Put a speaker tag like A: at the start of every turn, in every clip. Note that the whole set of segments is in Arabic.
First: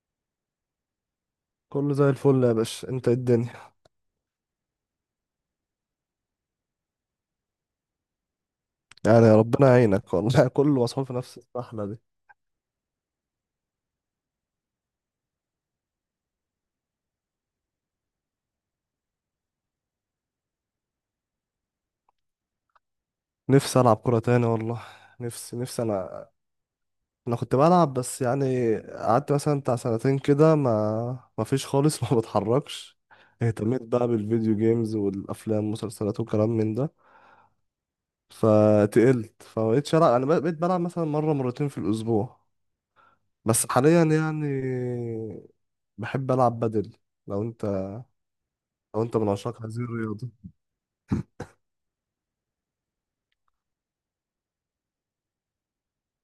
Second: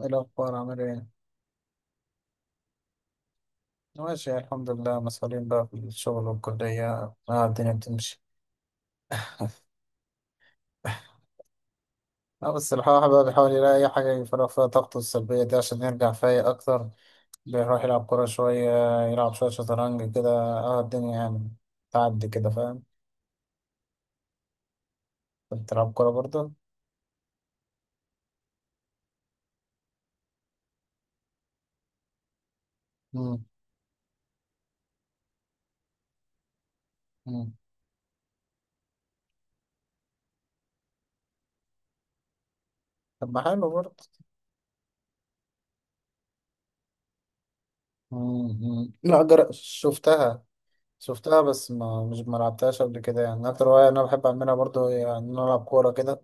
A: إيه الأخبار عامل إيه؟
B: كله زي الفل يا باشا، انت ايه الدنيا؟
A: ماشي، الحمد لله. مسؤولين بقى في الشغل والكلية. آه الدنيا بتمشي.
B: يعني ربنا يعينك والله. كله مسحول في نفس السحلة دي.
A: آه بس الواحد بقى بيحاول يلاقي أي حاجة يفرغ فيها طاقته السلبية دي عشان يرجع فايق أكتر. بيروح يلعب كورة شوية، يلعب شوية شطرنج كده. آه الدنيا يعني تعدي كده، فاهم؟
B: نفسي العب كرة تاني والله. نفسي
A: أنت
B: نفسي
A: بتلعب كورة
B: انا.
A: برضه؟
B: انا كنت بلعب، بس يعني قعدت مثلا بتاع سنتين كده ما فيش خالص. ما بتحركش.
A: مم،
B: اهتميت بقى بالفيديو جيمز والافلام والمسلسلات وكلام من ده.
A: مم.
B: فتقلت فمبقتش العب. انا بقيت بلعب مثلا مرة مرتين في الاسبوع.
A: طب ما
B: بس
A: حلو برضه.
B: حاليا يعني بحب العب بدل. لو انت
A: مم، مم.
B: لو انت
A: لا
B: من
A: جر...
B: عشاق هذه الرياضة.
A: شفتها. شفتها بس ما مش ما لعبتهاش قبل كده. يعني أكتر هواية أنا بحب أعملها برضه هي إن أنا ألعب كورة كده.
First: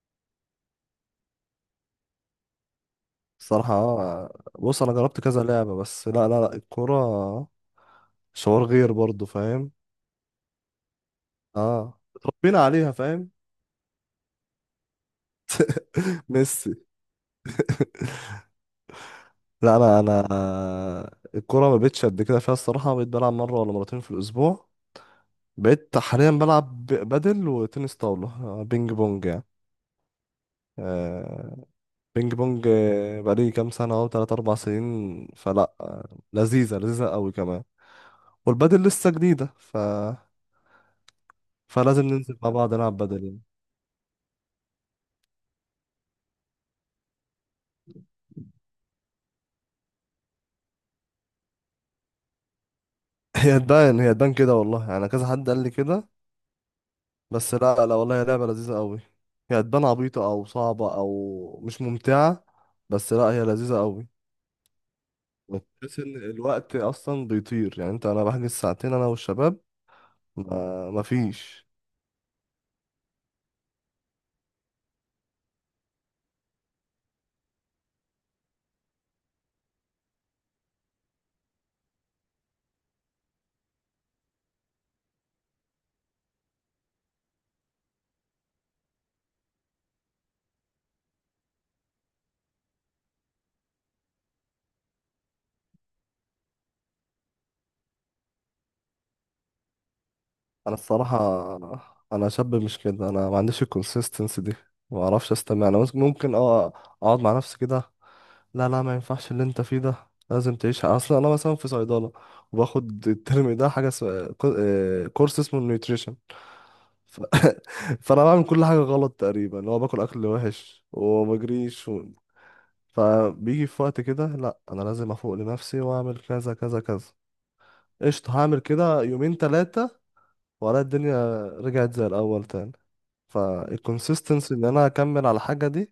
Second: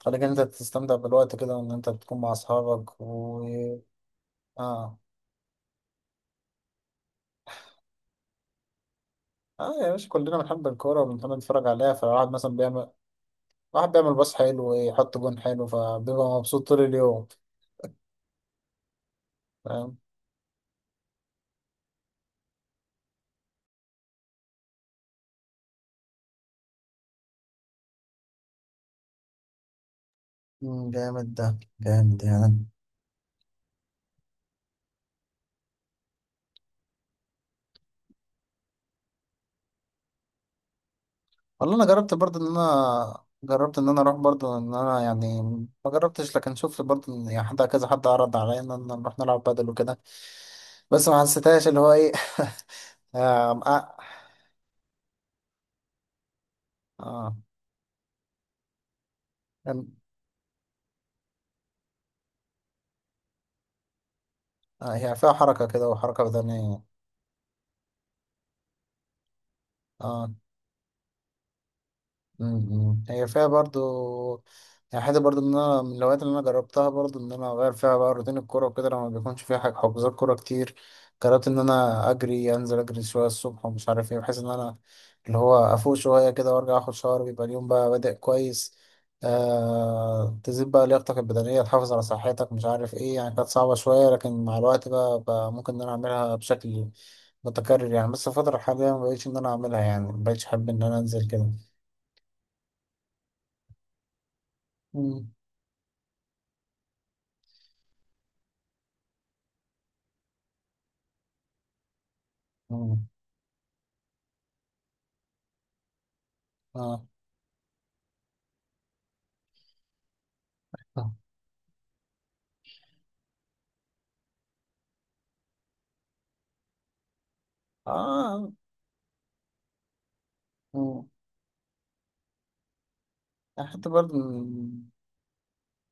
A: خليك إن انت تستمتع بالوقت كده وان انت بتكون مع اصحابك و
B: الصراحة بص أنا
A: اه
B: جربت كذا لعبة، بس لا لا لا، الكورة شعور غير برضه، فاهم؟
A: اه يا باشا، كلنا بنحب الكورة وبنحب نتفرج عليها،
B: اه،
A: فالواحد مثلا
B: اتربينا
A: بيعمل،
B: عليها فاهم.
A: واحد بيعمل باص حلو ويحط جون حلو فبيبقى مبسوط
B: ميسي.
A: طول اليوم.
B: لا
A: فاهم.
B: أنا الكورة ما بقتش قد كده فيها الصراحة. بقيت بلعب مرة ولا مرتين في الأسبوع. بقيت حاليا بلعب بدل وتنس طاولة. بينج بونج يعني.
A: مم، جامد ده،
B: آه،
A: جامد
B: بينج
A: يعني.
B: بونج. بقالي كام سنة أهو، تلات أربع سنين. فلا لذيذة، لذيذة أوي كمان. والبدل لسه جديدة، ف
A: والله انا
B: فلازم
A: جربت
B: ننزل
A: برضه ان
B: مع بعض نلعب
A: انا
B: بدل يعني.
A: جربت ان انا اروح برضه ان انا يعني ما جربتش، لكن شفت برضه إن يعني حد كذا، حد عرض عليا ان أنا نروح نلعب بدل وكده، بس ما حسيتهاش اللي هو ايه.
B: هي
A: آه آه.
B: تبان هي تبان كده والله، يعني كذا حد قال لي كده. بس لا لا، والله هي لعبة لذيذة قوي. هي
A: آه.
B: تبان عبيطة او صعبة او مش ممتعة، بس لا، هي لذيذة قوي.
A: آه هي فيها حركة كده،
B: بتحس ان
A: وحركة
B: الوقت
A: بدنية.
B: اصلا بيطير. يعني انت، انا بحجز ساعتين انا والشباب،
A: اه.
B: ما فيش.
A: م- م. هي فيها برضو يعني حاجة برضو، إن أنا من الهوايات اللي أنا جربتها برضو إن أنا أغير فيها بقى روتين الكورة وكده لما بيكونش فيها حاجة حجوزات كورة كتير. جربت إن أنا أجري، أنزل أجري شوية الصبح ومش عارف إيه، بحيث إن أنا اللي هو أفوق شوية كده وأرجع آخد شاور، بيبقى اليوم بقى بادئ كويس. آه تزيد بقى لياقتك البدنية، تحافظ على صحتك، مش عارف إيه. يعني كانت صعبة شوية لكن مع الوقت بقى ممكن إن أنا أعملها بشكل متكرر يعني. بس الفترة الحالية مبقتش إن أنا أعملها، يعني مبقتش أحب
B: انا
A: إن أنا
B: الصراحة،
A: أنزل كده.
B: انا شاب مش كده. انا ما عنديش الكونسيستنسي دي. ما
A: مم.
B: اعرفش استمع. انا ممكن اه اقعد مع نفسي كده. لا لا، ما ينفعش. اللي انت فيه ده لازم تعيشها اصلا. انا مثلا في صيدله،
A: مم.
B: وباخد الترم ده كورس اسمه النيوتريشن.
A: آه.
B: ف... فانا بعمل كل حاجه غلط تقريبا. اللي هو باكل اكل وحش وما بجريش. فبيجي في وقت كده، لا انا لازم افوق لنفسي واعمل كذا كذا كذا. قشطه،
A: آه.
B: هعمل كده يومين ثلاثه والاقي
A: مم.
B: الدنيا رجعت زي الاول تاني.
A: يعني حتى برضه
B: فالكونسيستنسي ان انا اكمل على الحاجه دي،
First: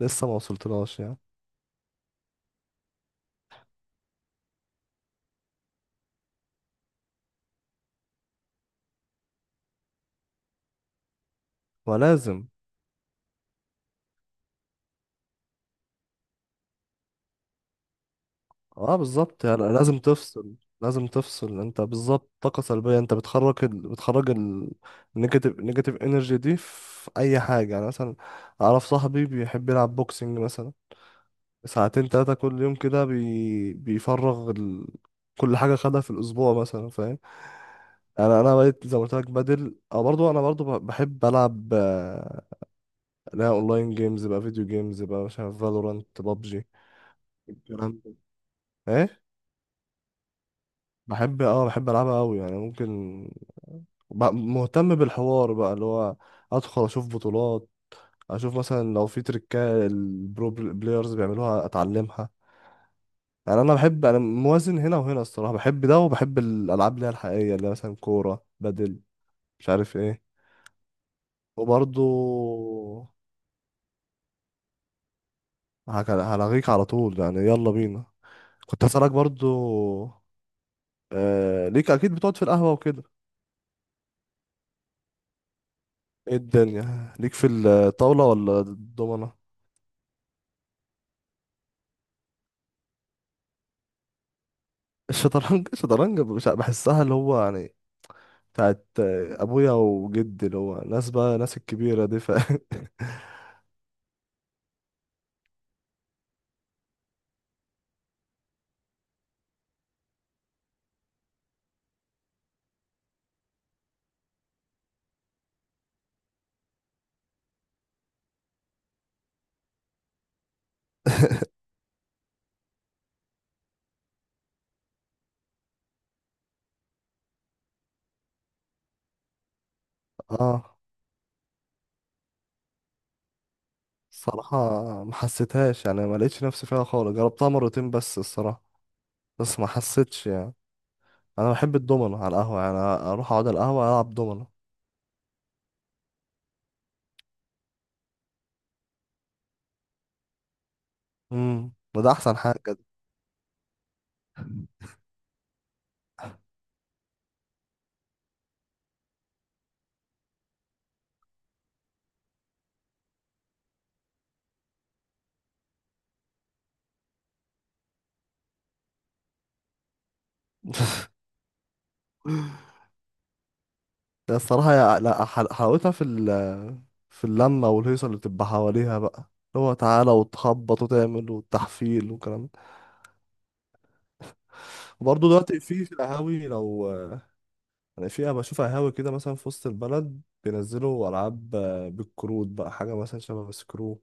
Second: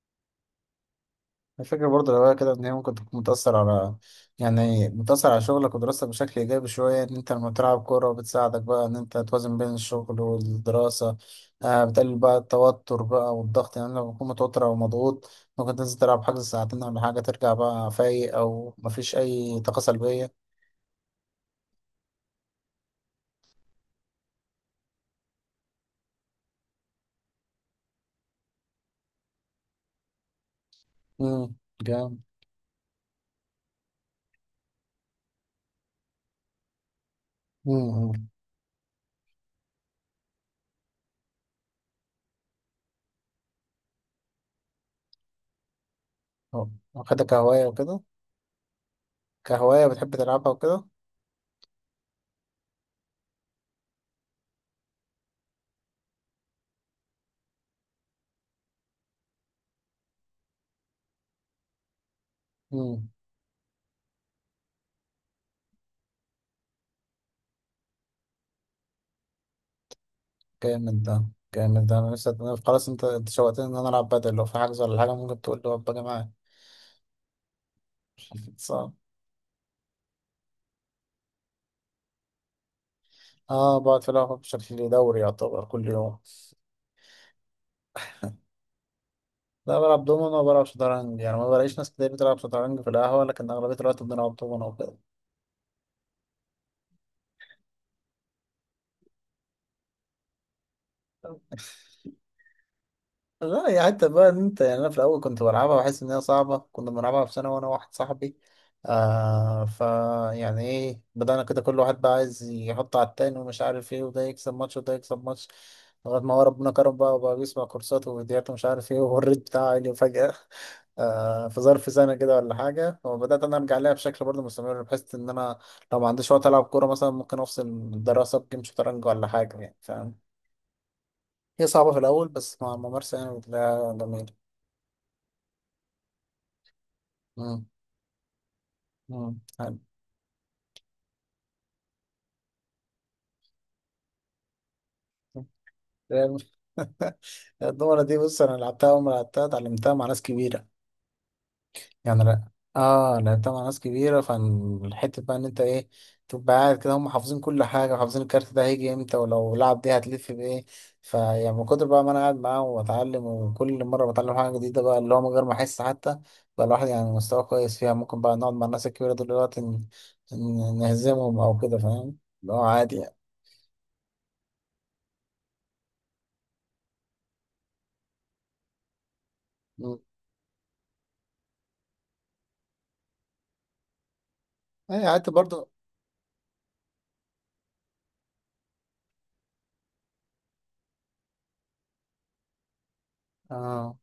B: لسه ما وصلتلهاش يعني.
A: الفكرة برضه لو هي كده إن هي ممكن تكون متأثر على، يعني متأثر على شغلك ودراستك بشكل إيجابي شوية. إن أنت لما بتلعب كورة بتساعدك بقى إن أنت توازن بين الشغل والدراسة. آه بتقلل بقى
B: ولازم،
A: التوتر بقى والضغط، يعني لما بتكون متوتر أو مضغوط ممكن تنزل تلعب حاجة ساعتين ولا حاجة، ترجع بقى فايق أو
B: اه
A: مفيش
B: بالظبط، يعني
A: أي طاقة
B: لازم
A: سلبية.
B: تفصل. لازم تفصل انت بالظبط. طاقة سلبية، انت بتخرج بتخرج النيجاتيف، نيجاتيف انرجي دي في اي حاجة، يعني مثلا اعرف صاحبي بيحب يلعب بوكسنج مثلا
A: مم.
B: ساعتين
A: جامد.
B: تلاتة كل يوم كده. بيفرغ كل حاجة خدها في الاسبوع مثلا، فاهم؟
A: مم.
B: انا بقيت زي ما قلت لك بدل. اه، برضو انا برضو بحب العب اللي هي اونلاين جيمز بقى، فيديو جيمز بقى، مش عارف، فالورانت، بابجي،
A: مم. واخدها كهواية وكده.
B: الكلام ده. ايه،
A: كهواية بتحب تلعبها وكده.
B: بحب اه، بحب العبها قوي يعني. ممكن مهتم بالحوار بقى، اللي هو ادخل اشوف بطولات، اشوف مثلا لو في تريكات البرو بلايرز بيعملوها اتعلمها. يعني انا بحب، انا موازن هنا وهنا الصراحه. بحب ده وبحب الالعاب اللي هي الحقيقيه، اللي هي مثلا كوره، بدل، مش عارف ايه.
A: جامد ده، جامد ده.
B: وبرضو
A: انا نفسي خلاص انت شوقتني ان انا العب بدل، لو في حجز ولا حاجه ممكن تقول لي ابقى معاك.
B: هلغيك على طول يعني، يلا بينا. كنت
A: صح.
B: هسألك برضو، آه، ليك اكيد بتقعد في القهوه وكده.
A: اه بقعد في القهوه بشكل دوري، يعتبر كل يوم.
B: ايه الدنيا، ليك في الطاوله ولا الضمنه؟
A: لا بلعب دومينو وبلعب شطرنج، يعني ما بلاقيش ناس كتير بتلعب شطرنج في القهوه، لكن اغلبيه الوقت بنلعب دومينو وكده.
B: الشطرنج بحسها اللي هو يعني بتاعت ابويا وجدي، اللي هو ناس بقى، ناس الكبيره دي ف
A: لا يا حتى بقى ان انت يعني انا في الاول كنت بلعبها واحس ان هي صعبه، كنا بنلعبها في سنه وانا واحد صاحبي. آه فا، يعني ايه بدأنا كده كل واحد بقى عايز يحط على التاني ومش عارف ايه، وده يكسب ماتش وده يكسب ماتش، لغايه ما هو ربنا كرم بقى وبقى بيسمع كورسات وفيديوهات ومش عارف ايه والريت بتاعه عالي فجأة. آه في ظرف سنه كده ولا حاجه، وبدأت انا ارجع لها بشكل برضه مستمر، بحيث ان انا لو ما عنديش وقت العب كوره مثلا ممكن افصل الدراسه بجيم شطرنج ولا حاجه يعني، فاهم.
B: اه
A: هي صعبة في الأول بس مع الممارسة يعني بتلاقيها جميلة.
B: الصراحه ما حسيتهاش يعني، ما لقيتش نفسي فيها خالص، جربتها
A: مم.
B: مرتين بس الصراحه.
A: مم.
B: بس ما
A: حلو.
B: حسيتش يعني. انا بحب الدومينو على القهوه. يعني اروح اقعد على القهوه العب دومينو.
A: آه، الدومنة دي، بص أنا لعبتها أول ما لعبتها اتعلمتها مع ناس كبيرة.
B: امم، وده
A: يعني
B: احسن
A: لا،
B: حاجه ده.
A: آه لعبتها مع ناس كبيرة، فالحتة بقى إن أنت إيه، تبقى قاعد كده هم حافظين كل حاجة، حافظين الكارت ده هيجي إمتى ولو لعب دي هتلف بإيه. فيعني من كتر بقى ما أنا قاعد معاهم وبتعلم، وكل مرة بتعلم حاجة جديدة بقى، اللي هو من غير ما أحس حتى بقى الواحد يعني مستواه كويس فيها، ممكن بقى نقعد مع الناس الكبيرة دول دلوقتي نهزمهم أو كده، فاهم. اللي هو عادي يعني.
B: ده الصراحه، يع- لا حل- حلاوتها في في اللمه والهيصه اللي بتبقى حواليها بقى. اللي هو
A: مم.
B: تعالى وتخبط وتعمل والتحفيل والكلام.
A: أي
B: وبرضه
A: قعدت
B: دلوقتي
A: برضه.
B: في القهاوي، لو يعني في، بشوف قهاوي كده مثلا في وسط البلد بينزلوا ألعاب، بالكروت بقى، حاجة مثلا شبه
A: آه.
B: سكرو،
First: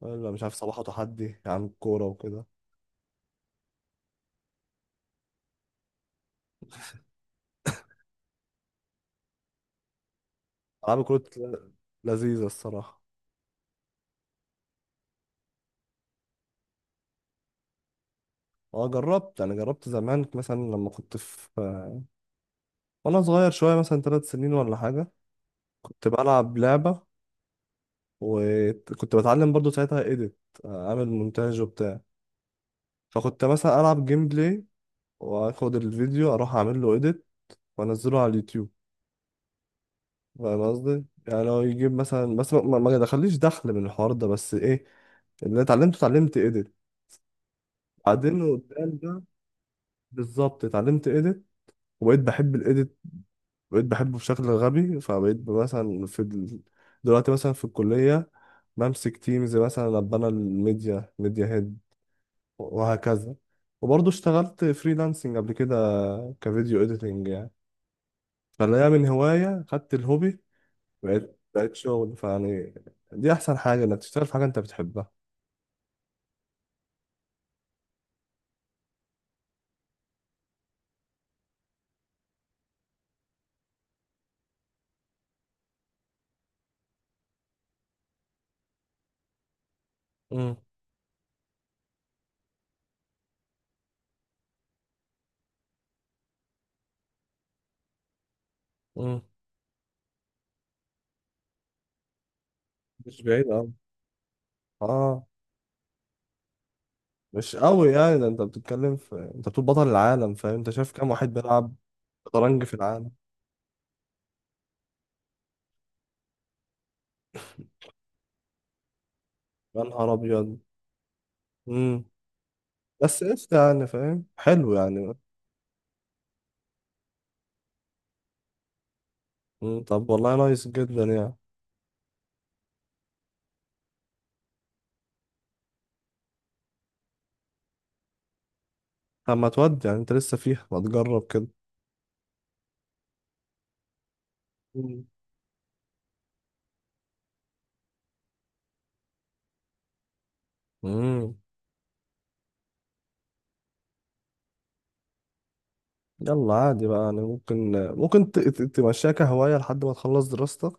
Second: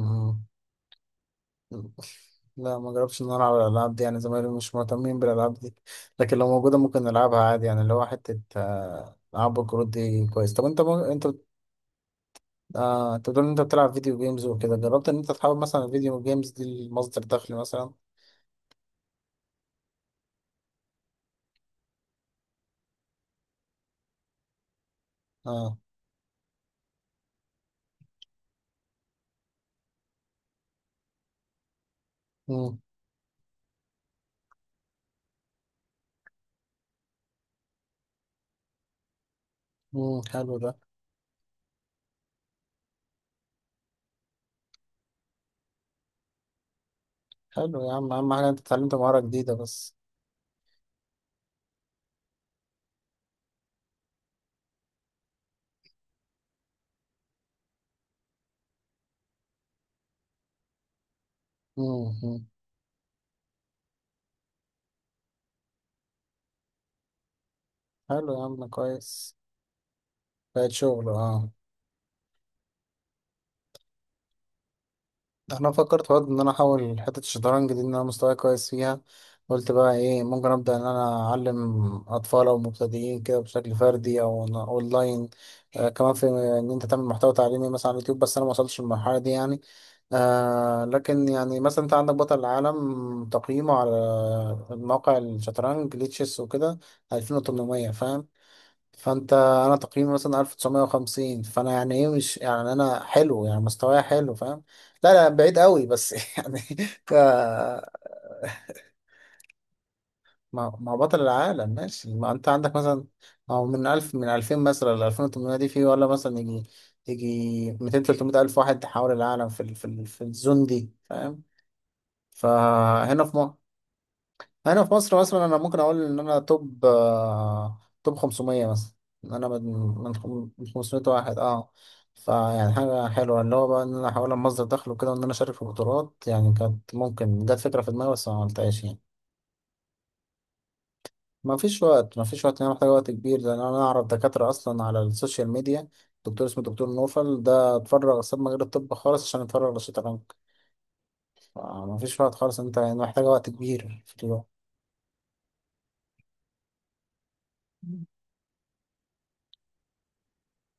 B: ولا مش عارف صباحه، تحدي عن الكورة وكده.
A: لا ما جربتش ان انا العب الالعاب دي، يعني زمايلي مش مهتمين بالالعاب دي، لكن لو موجوده ممكن نلعبها عادي يعني، اللي هو حته آه، العاب الكروت دي كويس. طب
B: ألعاب
A: انت
B: الكروت لذيذة الصراحة.
A: آه... انت بتقول ان انت بتلعب فيديو جيمز وكده، جربت ان انت تحاول مثلا الفيديو جيمز دي لمصدر دخل مثلا؟
B: اه جربت، يعني جربت زمان مثلا لما كنت في وأنا صغير شوية مثلا ثلاث سنين ولا حاجة،
A: اه.
B: كنت بلعب لعبة، وكنت بتعلم برضو ساعتها إيديت، أعمل مونتاج وبتاع.
A: مم.
B: فكنت مثلا ألعب جيم بلاي وآخد الفيديو أروح أعمل له إيديت وانزله على اليوتيوب.
A: مم. حلو
B: فاهم
A: ده.
B: قصدي؟ يعني هو يجيب مثلا، بس ما دخليش دخل من الحوار ده، بس ايه، اللي اتعلمته اتعلمت ايديت.
A: حلو يا عم، اهم حاجه
B: بعدين
A: انت
B: قدام
A: اتعلمت مهاره
B: ده،
A: جديده بس.
B: بالظبط اتعلمت ايديت، وبقيت بحب الايديت، بقيت بحبه بشكل غبي. فبقيت مثلا في دلوقتي مثلا في الكلية بمسك تيمز، مثلا ابقى انا الميديا، ميديا هيد،
A: مم. مم.
B: وهكذا. وبرضه اشتغلت فريلانسنج قبل كده كفيديو اديتنج يعني.
A: حلو يا عم
B: فاللي هي من
A: كويس.
B: هواية خدت الهوبي،
A: بقت شغل
B: بقيت
A: اه.
B: بقيت شغل. فيعني دي احسن حاجه انك تشتغل في حاجه انت بتحبها.
A: انا فكرت برضه ان انا احاول حته الشطرنج دي، ان انا مستواي كويس فيها، قلت بقى ايه ممكن ابدا ان انا اعلم اطفال او مبتدئين كده بشكل فردي او أنا اونلاين. آه كمان في ان انت تعمل محتوى تعليمي مثلا على اليوتيوب، بس انا ما وصلتش للمرحله دي يعني.
B: امم،
A: آه لكن يعني مثلا انت عندك بطل العالم تقييمه على موقع الشطرنج ليه تشيس وكده 2800، فاهم.
B: امم،
A: فانت انا تقييمي مثلا 1950، فانا يعني ايه مش يعني انا
B: مش بعيد
A: حلو، يعني
B: قوي،
A: مستواي حلو، فاهم. لا
B: اه.
A: لا بعيد قوي بس يعني. ك،
B: مش قوي يعني، ده انت بتتكلم في، انت بتقول بطل العالم فاهم؟ انت
A: ما
B: شايف
A: هو
B: كام
A: بطل
B: واحد
A: العالم
B: بيلعب
A: ماشي، ما انت
B: شطرنج في
A: عندك مثلا
B: العالم؟
A: او من 1000 من 2000 مثلا ل 2800، دي في ولا مثلا يجي، يجي 200 300 الف واحد حول العالم في
B: يا نهار
A: في
B: ابيض.
A: الزون دي، فاهم.
B: امم، بس
A: فهنا في
B: ايش
A: مصر،
B: يعني فاهم، حلو
A: هنا في
B: يعني.
A: مصر مثلا انا ممكن اقول ان انا توب آه، توب 500 مثلا، إن انا من
B: مم. طب والله
A: من
B: نايس
A: 500
B: جدا يعني.
A: واحد اه. فيعني حاجة حلوة اللي هو بقى ان انا احاول مصدر دخل وكده وان انا اشارك في بطولات، يعني كانت ممكن جت فكرة في دماغي بس ما عملتهاش يعني.
B: طب ما تودي يعني، انت لسه فيها، ما تجرب كده.
A: ما فيش وقت، ما فيش وقت، انا محتاج وقت كبير. لان انا اعرف دكاترة اصلا على
B: أمم.
A: السوشيال ميديا، دكتور اسمه دكتور نوفل ده اتفرغ، ساب مجال الطب خالص عشان يتفرغ للشطرنج.
B: امم.
A: فما فيش وقت خالص، انت يعني محتاج وقت كبير في اليوم.
B: يلا عادي بقى، يعني ممكن ممكن تمشيها كهواية لحد ما تخلص دراستك،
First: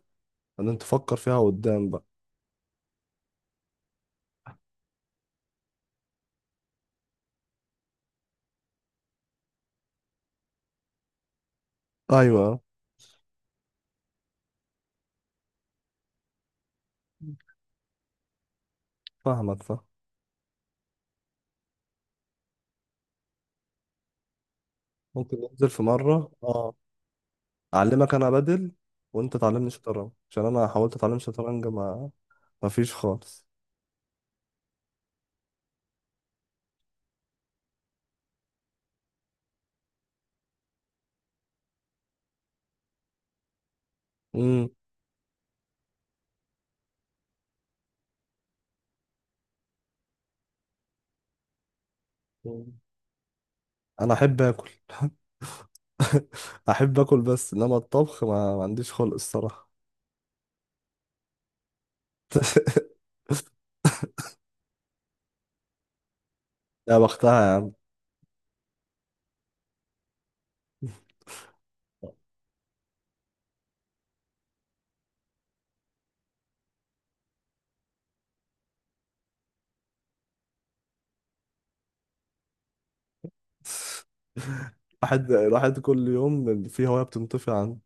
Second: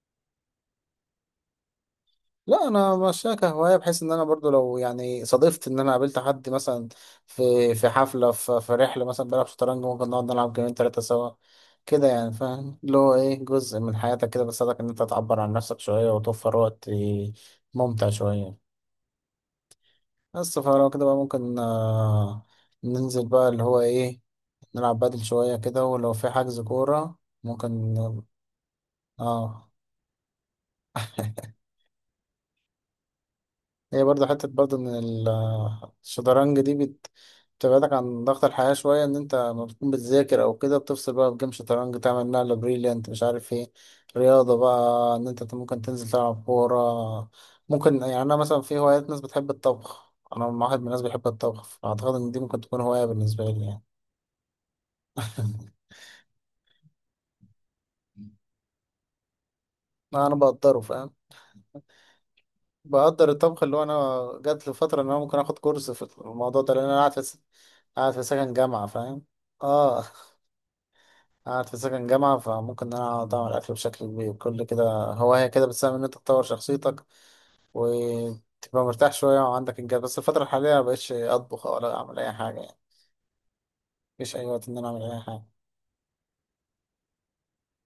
B: بعدين تفكر فيها قدام بقى.
A: لا انا ماشيها كهوايه، بحيث ان انا برضو لو يعني صادفت ان انا قابلت حد مثلا في حفله، في رحله مثلا بلعب شطرنج، ممكن نقعد نلعب جيمين ثلاثه سوا كده يعني،
B: ايوه،
A: فاهم. اللي هو ايه جزء من حياتك كده بيساعدك ان انت تعبر عن نفسك شويه وتوفر وقت ممتع شويه.
B: فاهمك، فاهم.
A: بس فلو كده بقى ممكن آه، ننزل بقى اللي هو ايه، نلعب بدل
B: ممكن
A: شويه
B: ننزل في
A: كده، ولو في
B: مره،
A: حجز
B: اه،
A: كوره ممكن.
B: اعلمك انا بدل، وانت
A: اه.
B: تعلمني شطرنج، عشان انا حاولت اتعلم شطرنج، ما فيش خالص.
A: هي برضه حتة برضه إن الشطرنج دي بتبعدك عن ضغط الحياة شوية، إن أنت لما بتكون بتذاكر أو كده بتفصل بقى بجيم شطرنج، تعمل نقلة بريليانت مش عارف إيه. رياضة
B: امم،
A: بقى إن أنت ممكن تنزل تلعب كورة ممكن. يعني أنا مثلا في هوايات، ناس بتحب الطبخ، أنا واحد من الناس بيحب الطبخ، فأعتقد إن دي ممكن تكون هواية بالنسبة لي يعني.
B: انا احب اكل. احب اكل، بس انما الطبخ، ما عنديش خلق الصراحه.
A: لا أنا بقدره، فاهم. بقدر الطبخ. اللي هو أنا جات لي فترة إن أنا ممكن آخد كورس في الموضوع ده، لأن أنا
B: يا
A: قاعد
B: بختها يا عم.
A: قاعد في سكن جامعة، فاهم. اه قاعد في سكن جامعة، فممكن إن أنا أقعد أعمل أكل بشكل كبير كل كده. هواية كده بتساهم إن أنت تطور شخصيتك وتبقى مرتاح شوية وعندك إنجاز. بس الفترة الحالية مبقتش أطبخ ولا أعمل أي حاجة يعني، مفيش أي وقت إن أنا أعمل أي
B: الواحد
A: حاجة.
B: الواحد كل يوم في هوايه بتنطفي عنه.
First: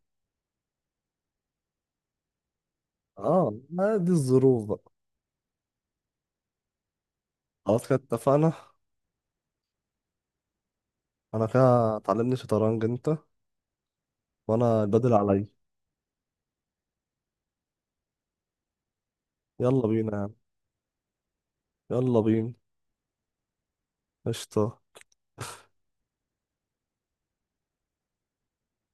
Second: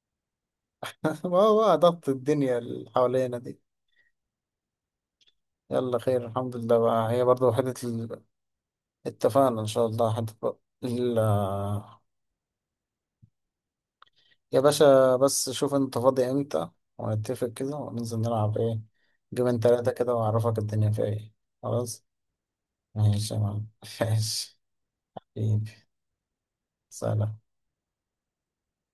A: ما هو بقى ضغط الدنيا اللي حوالينا
B: اه،
A: دي.
B: ما دي الظروف بقى.
A: يلا خير، الحمد لله بقى. هي برضه حتة
B: خلاص كده، اتفقنا.
A: اتفقنا إن شاء الله. حتة بقى ال-
B: انا كده تعلمني شطرنج انت،
A: يا
B: وانا البدل
A: باشا
B: عليا.
A: بس شوف أنت فاضي إمتى ونتفق كده وننزل نلعب إيه، جيمين
B: يلا
A: تلاتة كده،
B: بينا يا عم.
A: وأعرفك الدنيا فيها إيه. خلاص
B: يلا بينا.
A: ماشي يا معلم. ماشي
B: قشطة.
A: حبيبي، سلام.